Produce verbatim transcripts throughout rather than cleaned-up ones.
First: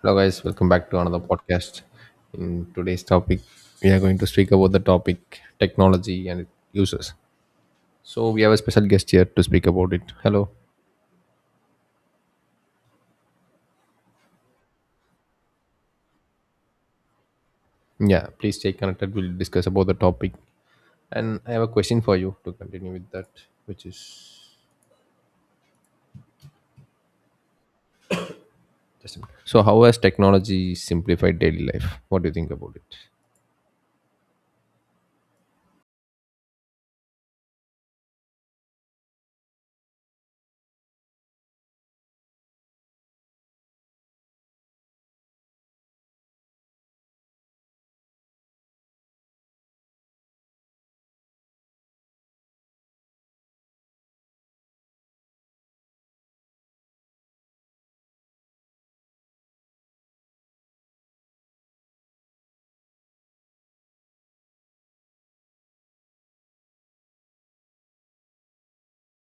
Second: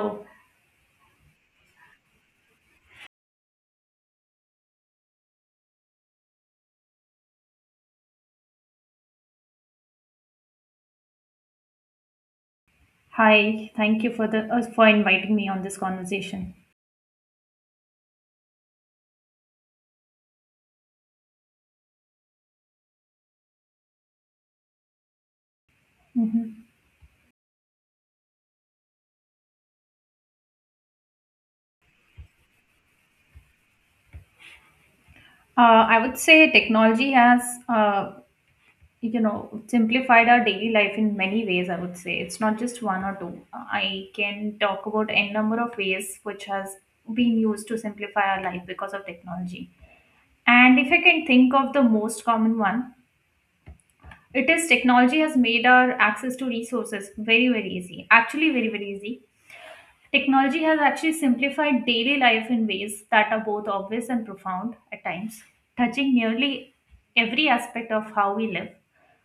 Hello, guys. Welcome back to another podcast. In today's topic, we are going to speak about the topic technology and its uses. So, we have a special guest here to speak about it. Hello. Hi. Thank you for the uh, for inviting me on this conversation. Yeah, please stay connected. We'll discuss about the topic. And I have a question for you to continue with that, which is Mhm. just a minute. So how has technology simplified daily life? What do you think about it? Uh, I would say technology has uh, you know simplified our daily life in many ways. I would say it's not just one or two. I can talk about n number of ways which has been used to simplify our life because of technology. And if I can think of the most common one, it is technology has made our access to resources very very easy. Actually, very very easy. Technology has actually simplified daily life in ways that are both obvious and profound at times, touching nearly every aspect of how we live,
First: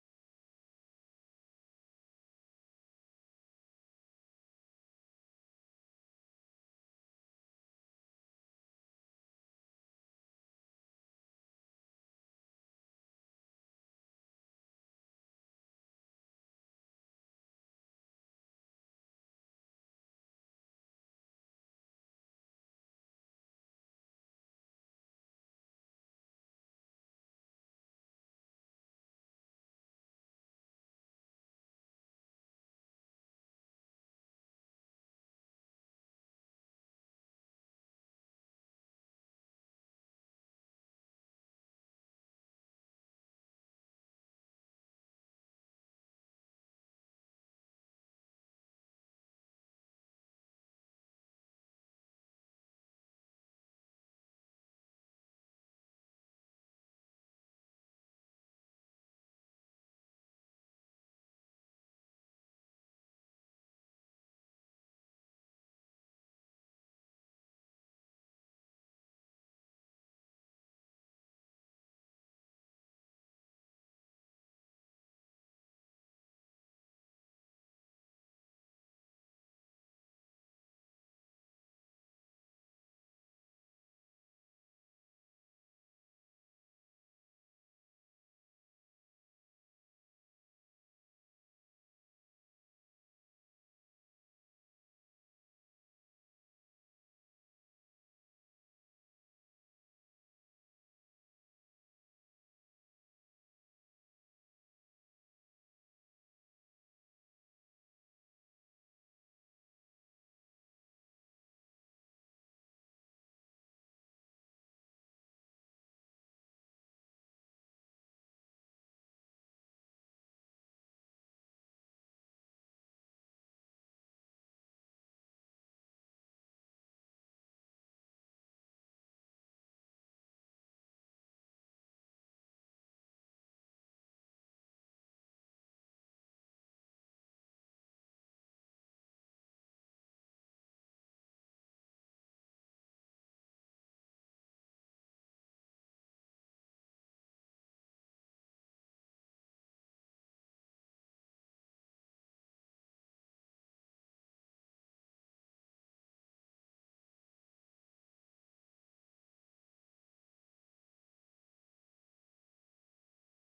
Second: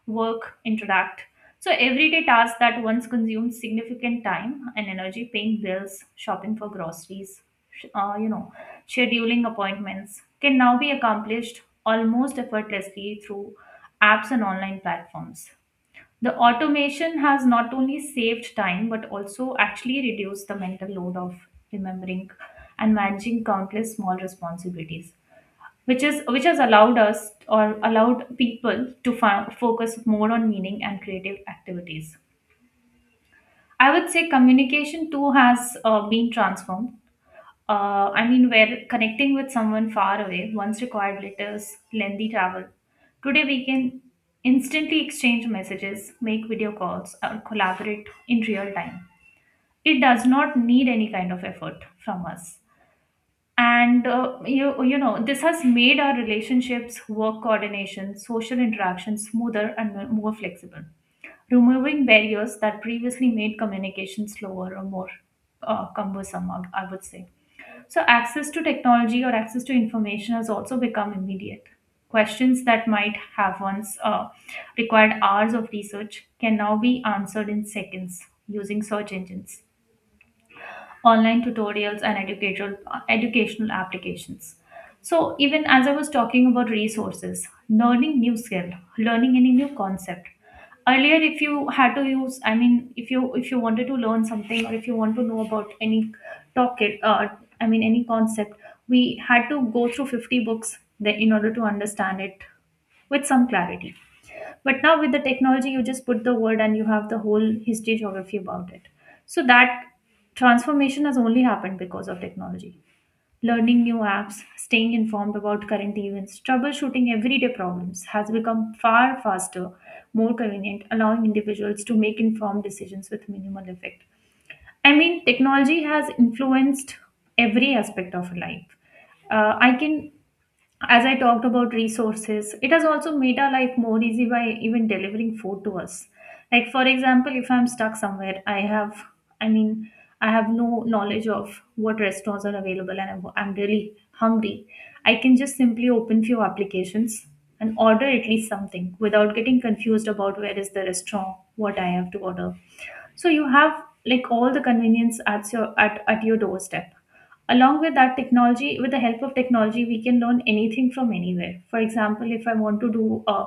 work, interact. So, everyday tasks that once consumed significant time and energy, paying bills, shopping for groceries, sh- uh, you know, scheduling appointments, can now be accomplished almost effortlessly through apps and online platforms. The automation has not only saved time but also actually reduced the mental load of remembering and managing countless small responsibilities, which is which has allowed us or allowed people to fo- focus more on meaning and creative activities. I would say communication too has uh, been transformed uh, I mean, where connecting with someone far away once required letters, lengthy travel. Today, we can instantly exchange messages, make video calls, or collaborate in real time. It does not need any kind of effort from us. And uh, you, you know, this has made our relationships, work coordination, social interaction smoother and mo- more flexible, removing barriers that previously made communication slower or more uh, cumbersome, I I would say. So, access to technology or access to information has also become immediate. Questions that might have once uh, required hours of research can now be answered in seconds using search engines, online tutorials, and educational, educational applications. So, even as I was talking about resources, learning new skill, learning any new concept. Earlier, if you had to use, I mean, if you if you wanted to learn something or if you want to know about any topic, uh, I mean, any concept, we had to go through fifty books that in order to understand it with some clarity, but now with the technology you just put the word and you have the whole history geography about it. So that transformation has only happened because of technology. Learning new apps, staying informed about current events, troubleshooting everyday problems has become far faster, more convenient, allowing individuals to make informed decisions with minimal effect. I mean, technology has influenced every aspect of life. uh, I can, as I talked about resources, it has also made our life more easy by even delivering food to us. Like for example, if I'm stuck somewhere, I have, I mean, I have no knowledge of what restaurants are available, and I'm, I'm really hungry. I can just simply open few applications and order at least something without getting confused about where is the restaurant, what I have to order. So you have like all the convenience at your at, at your doorstep. Along with that, technology, with the help of technology, we can learn anything from anywhere. For example, if I want to do a,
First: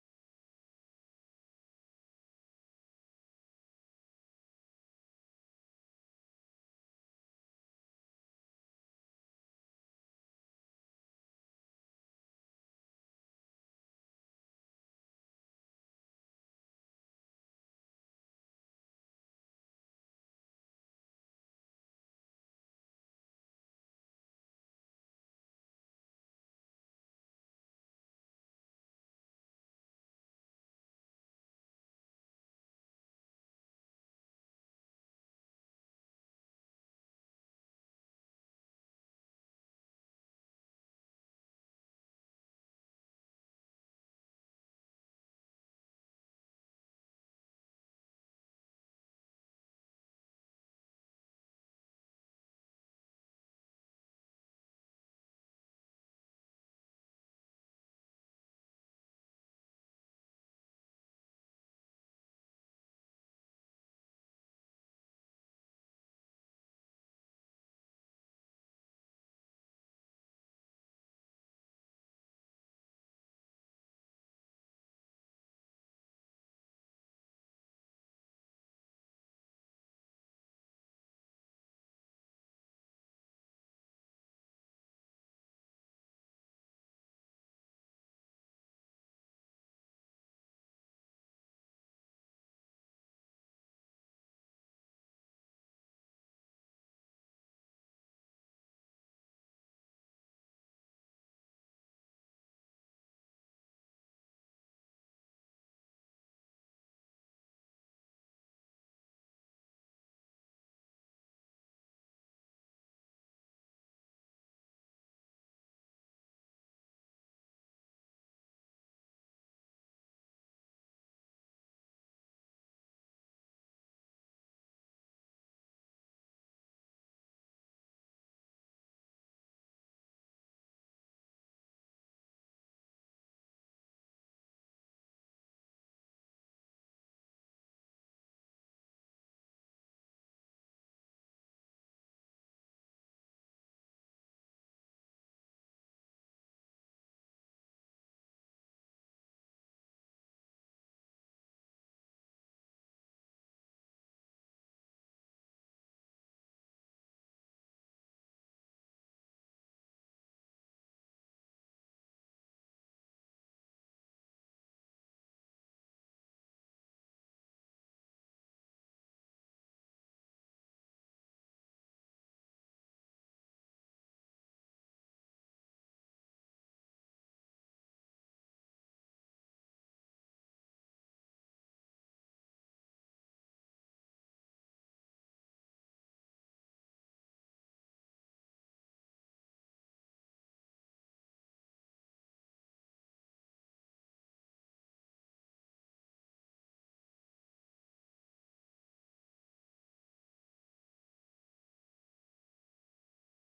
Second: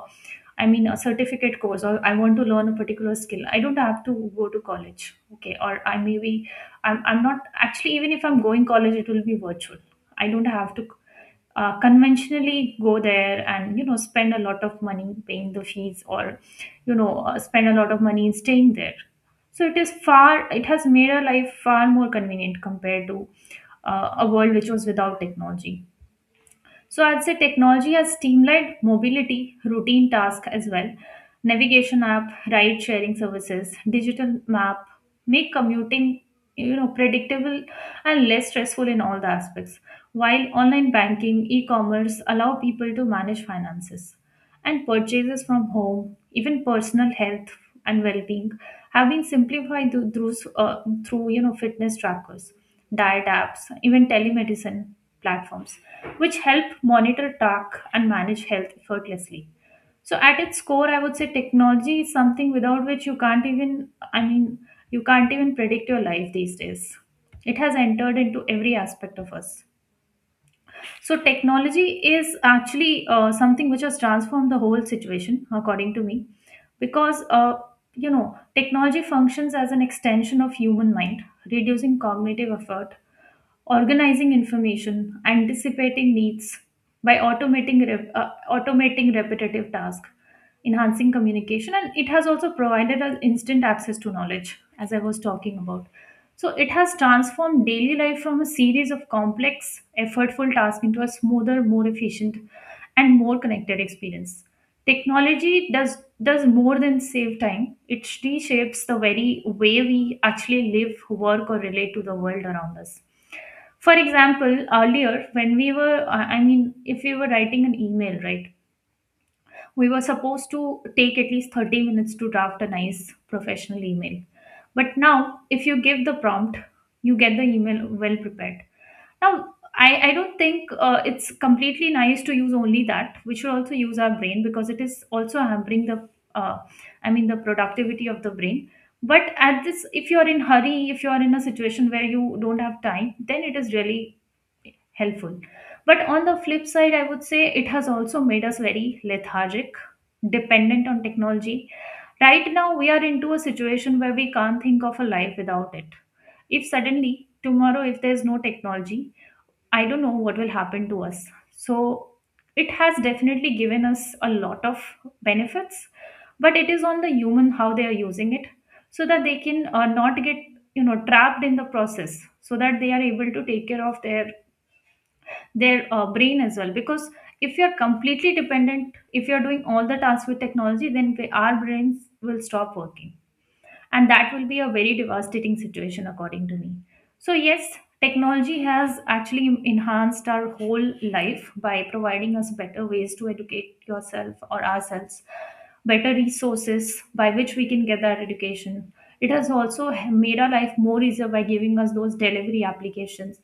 I mean, a certificate course, or I want to learn a particular skill, I don't have to go to college. Okay, or I, maybe i'm, I'm not actually, even if I'm going college, it will be virtual. I don't have to uh, conventionally go there and, you know, spend a lot of money paying the fees or, you know uh, spend a lot of money in staying there. So it is far, it has made our life far more convenient compared to uh, a world which was without technology. So I'd say technology has streamlined mobility, routine tasks as well. Navigation app, ride sharing services, digital map make commuting, you know, predictable and less stressful in all the aspects. While online banking, e-commerce allow people to manage finances and purchases from home, even personal health and well-being have been simplified through through, uh, through, you know, fitness trackers, diet apps, even telemedicine platforms which help monitor, talk and manage health effortlessly. So at its core, I would say technology is something without which you can't even, I mean, you can't even predict your life these days. It has entered into every aspect of us. So technology is actually uh, something which has transformed the whole situation, according to me, because uh, you know, technology functions as an extension of human mind, reducing cognitive effort, organizing information, anticipating needs by automating rep- uh, automating repetitive tasks, enhancing communication, and it has also provided us instant access to knowledge, as I was talking about. So it has transformed daily life from a series of complex, effortful tasks into a smoother, more efficient, and more connected experience. Technology does does more than save time. It reshapes the very way we actually live, work, or relate to the world around us. For example, earlier when we were, uh, I mean, if we were writing an email, right, we were supposed to take at least thirty minutes to draft a nice professional email. But now, if you give the prompt, you get the email well prepared. Now, I, I don't think uh, it's completely nice to use only that. We should also use our brain because it is also hampering the, uh, I mean, the productivity of the brain. But at this, if you are in hurry, if you are in a situation where you don't have time, then it is really helpful. But on the flip side, I would say it has also made us very lethargic, dependent on technology. Right now, we are into a situation where we can't think of a life without it. If suddenly, tomorrow, if there's no technology, I don't know what will happen to us. So, it has definitely given us a lot of benefits, but it is on the human how they are using it so that they can uh, not get, you know, trapped in the process so that they are able to take care of their their uh, brain as well, because if you're completely dependent, if you're doing all the tasks with technology, then we- our brains will stop working, and that will be a very devastating situation, according to me. So yes, technology has actually enhanced our whole life by providing us better ways to educate yourself or ourselves, better resources by which we can get that education. It has also made our life more easier by giving us those delivery applications,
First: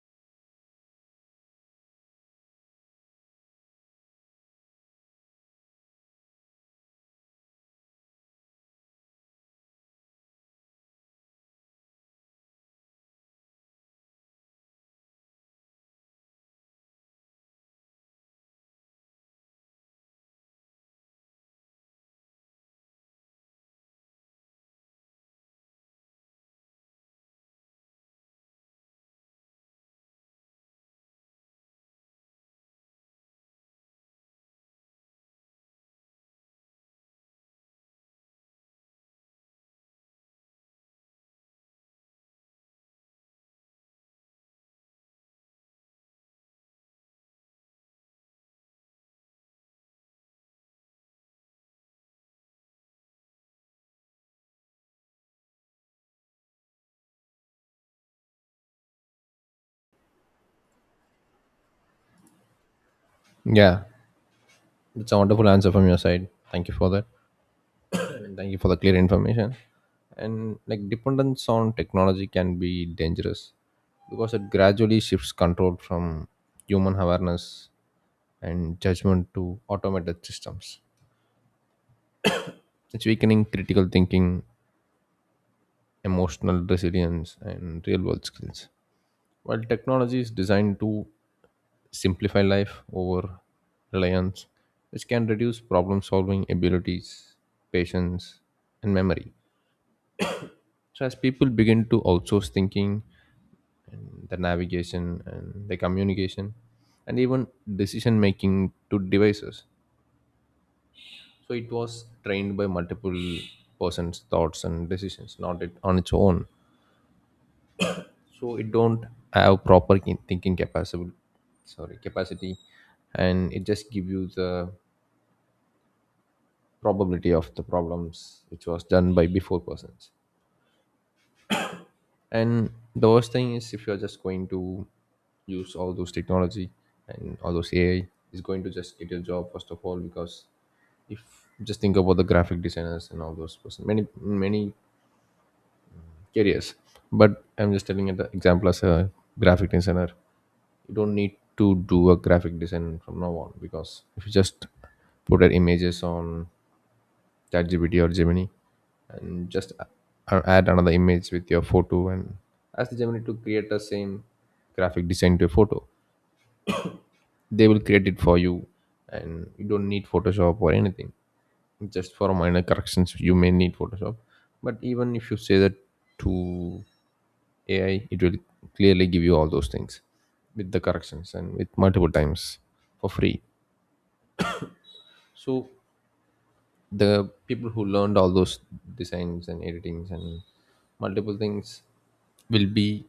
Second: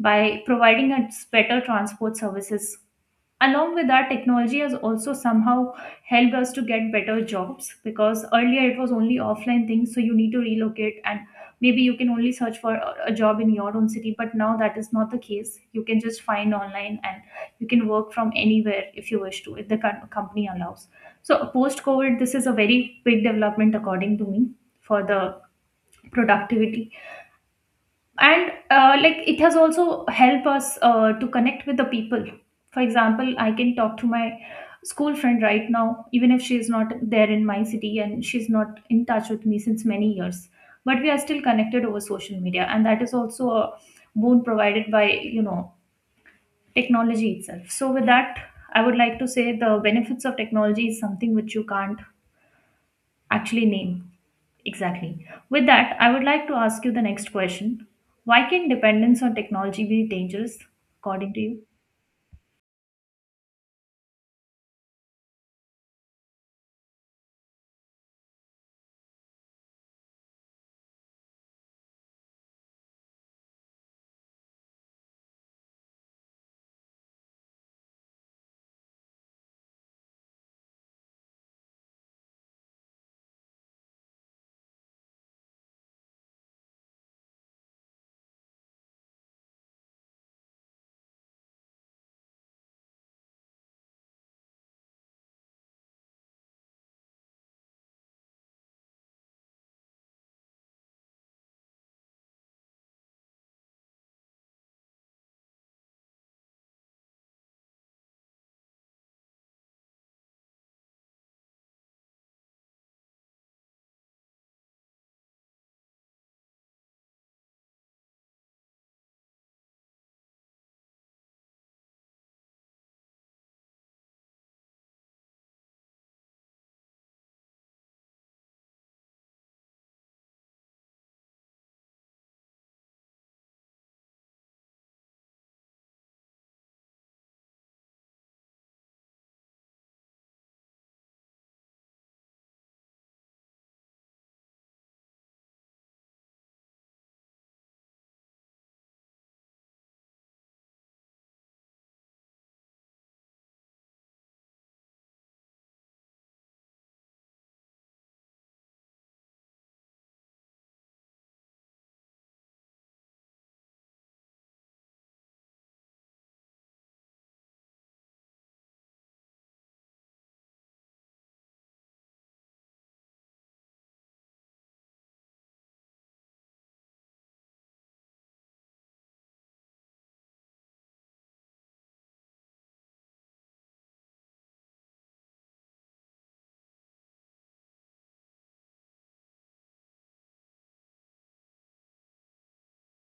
by providing us better transport services. Along with that, technology has also somehow helped us to get better jobs, because earlier it was only offline things, so you need to relocate, and maybe you can only search for a a job in your own city, but now that is not the case. You can just find online and you can work from anywhere, if you wish to, if the com- company allows. So post covid, this is a very big development, according to me, for the productivity. And uh, like, it has also helped us uh, to connect with the people. For example, I can talk to my school friend right now, even if she is not there in my city and she's not in touch with me since many years, but we are still connected over social media, and that is also a boon provided by, you know, technology itself. So with that, I would like to say the benefits of technology is something which you can't. Actually, name. Exactly. With that, I would like to ask you the next question. Why can dependence on technology be dangerous, according to you? Yeah, it's a wonderful answer from your side. Thank you for that. Thank you for the clear information. And like dependence on technology can be dangerous because it gradually shifts control from human awareness and judgment to automated systems. It's weakening critical thinking, emotional resilience, and real world skills. While technology is designed to simplify life over reliance, which can reduce problem solving abilities, patience, and memory. So, as people begin to outsource thinking, the navigation and the communication and even decision making to devices, so it was trained by multiple persons thoughts and decisions, not it on its own. So it don't have proper ki- thinking capacity, sorry, capacity, and it just give you the probability of the problems which was done by before persons. And the worst thing is, if you're just going to use all those technology and all those A I is going to just get your job first of all, because if just think about the graphic designers and all those person, many many careers, but I'm just telling you the example. As a graphic designer, you don't need to do a graphic design from now on, because if you just put your images on ChatGPT or Gemini, and just a- a- add another image with your photo and ask the Gemini to create the same graphic design to a photo. They will create it for you, and you don't need Photoshop or anything. Just for minor corrections, you may need Photoshop, but even if you say that to A I, it will clearly give you all those things with the corrections and with multiple times for free. So the people who learned all those designs and editings and multiple things will be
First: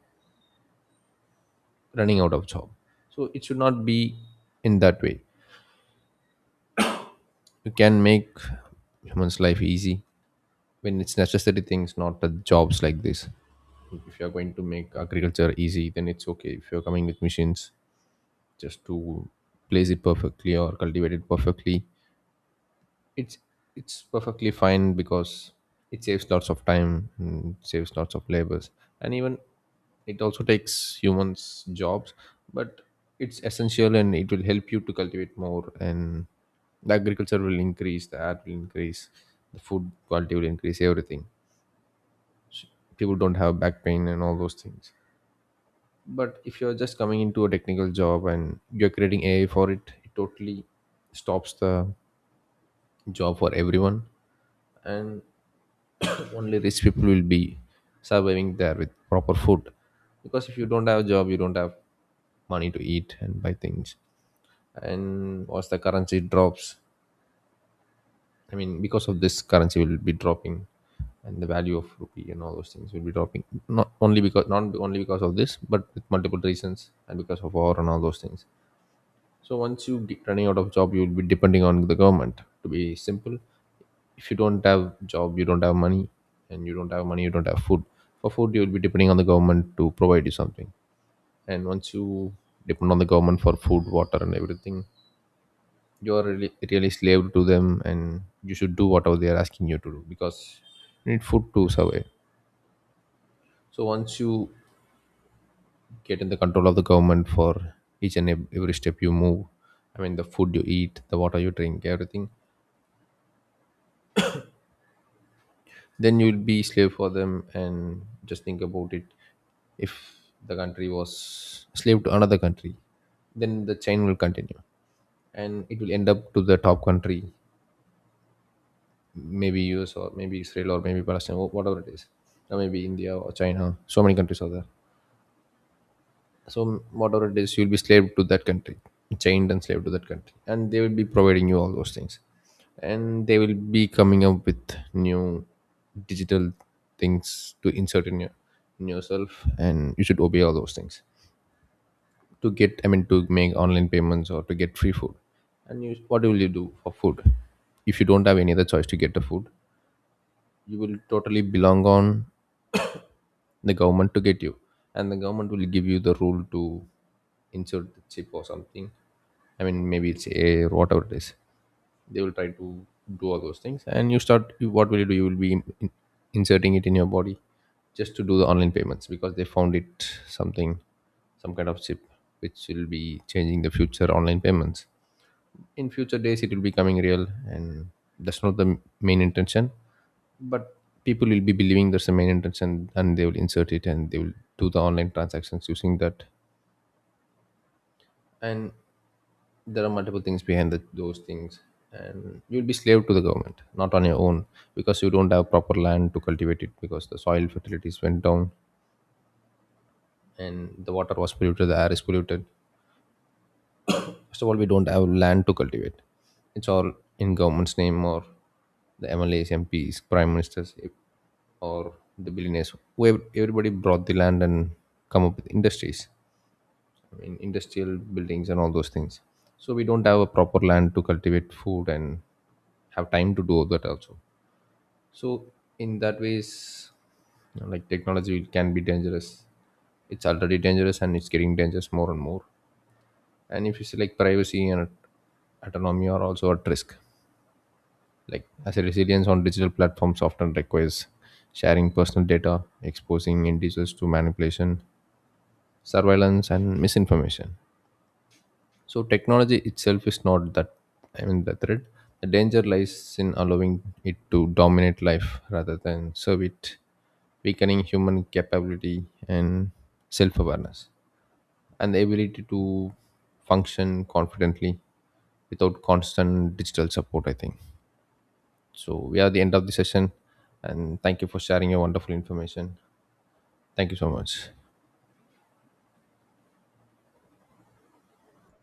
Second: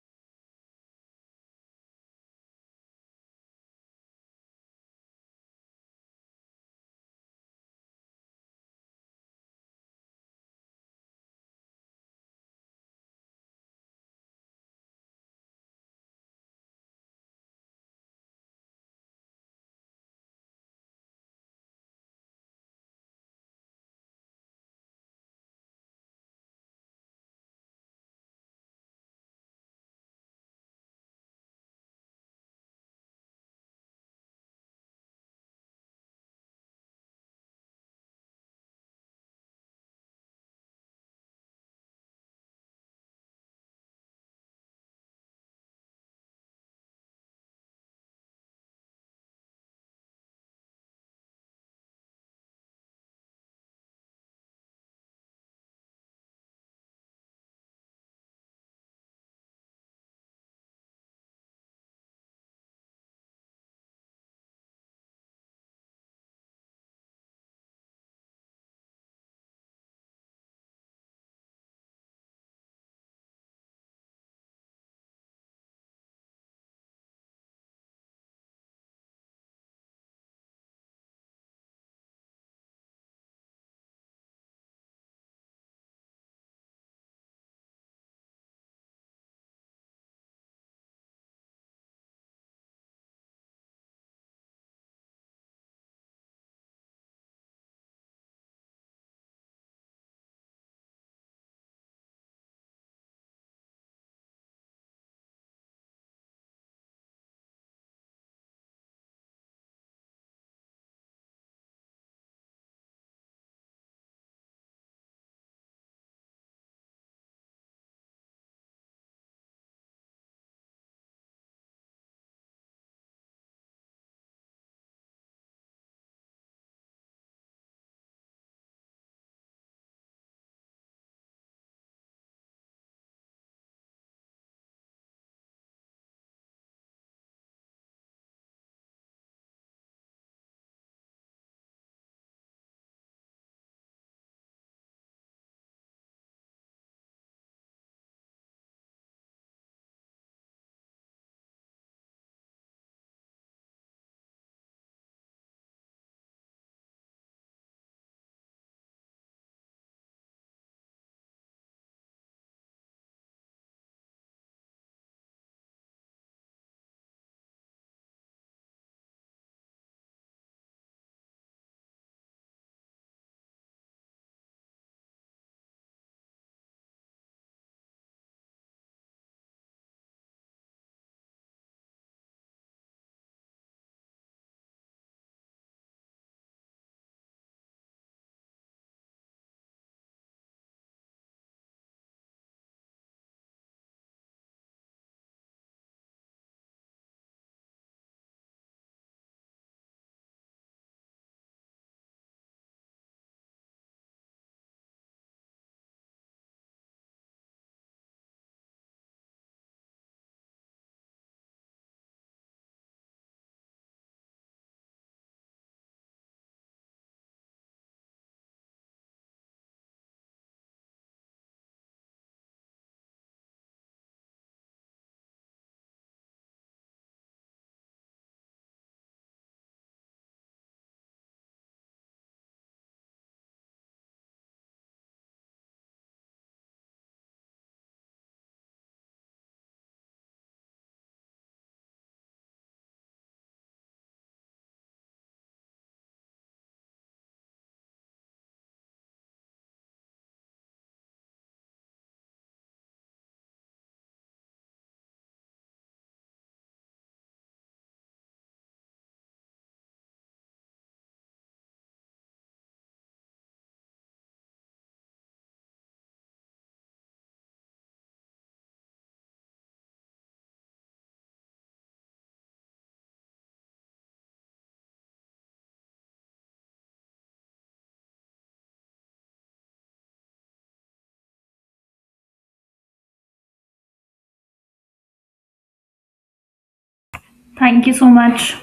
running out of job. So it should not be in that way. You can make human's life easy when it's necessary things, not the jobs like this. If you're going to make agriculture easy, then it's okay if you're coming with machines just to place it perfectly or cultivate it perfectly, it's it's perfectly fine because it saves lots of time and saves lots of labors, and even it also takes humans jobs, but it's essential and it will help you to cultivate more, and the agriculture will increase, the art will increase, the food quality will increase, everything. S- People don't have back pain and all those things. But if you're just coming into a technical job and you're creating A I for it, it totally stops the job for everyone. And only rich people will be surviving there with proper food, because if you don't have a job, you don't have money to eat and buy things. And once the currency drops, I mean, because of this currency will be dropping, and the value of rupee and all those things will be dropping, not only because not only because of this, but with multiple reasons, and because of war and all those things. So once you get running out of job, you will be depending on the government, to be simple. If you don't have job, you don't have money, and you don't have money, you don't have food. For food, you will be depending on the government to provide you something. And once you depend on the government for food, water and everything, you are really, really slave to them, and you should do whatever they are asking you to do, because you need food to survive. So once you get in the control of the government for each and ev- every step you move, I mean the food you eat, the water you drink, everything, then you'll be slave for them. And just think about it, if the country was slave to another country, then the chain will continue and it will end up to the top country, maybe US or maybe Israel or maybe Palestine, wh- whatever it is, or maybe India or China. So many countries are there. So whatever it is, you'll be slave to that country, chained and slave to that country, and they will be providing you all those things, and they will be coming up with new digital things to insert in your in yourself, and you should obey all those things to get. I mean, to make online payments or to get free food, and you, what will you do for food? If you don't have any other choice to get the food, you will totally belong on the government to get you, and the government will give you the rule to insert the chip or something. I mean, maybe it's a whatever it is. They will try to do all those things, and you start. you- What will you do? You will be in, in- inserting it in your body just to do the online payments, because they found it something, some kind of chip which will be changing the future online payments. In future days, it will be coming real, and that's not the main intention. But people will be believing that's the main intention, and they will insert it and they will do the online transactions using that. And there are multiple things behind the, those things, and you'll be slave to the government, not on your own, because you don't have proper land to cultivate it, because the soil fertilities went down, and the water was polluted, the air is polluted. First of all, we don't have land to cultivate. It's all in government's name, or the M L As, M Ps, prime ministers, or the billionaires who, everybody brought the land and come up with industries, in industrial buildings and all those things. So we don't have a proper land to cultivate food and have time to do that also. So in that ways, you know, like technology, it can be dangerous. It's already dangerous and it's getting dangerous more and more. And if you see, like privacy and autonomy are also at risk, like as a resilience on digital platforms often requires sharing personal data, exposing individuals to manipulation, surveillance and misinformation. So technology itself is not that, I mean, the threat. The danger lies in allowing it to dominate life rather than serve it, weakening human capability and self-awareness and the ability to function confidently without constant digital support, I think. So we are at the end of the session, and thank you for sharing your wonderful information. Thank you so much. Thank you so much.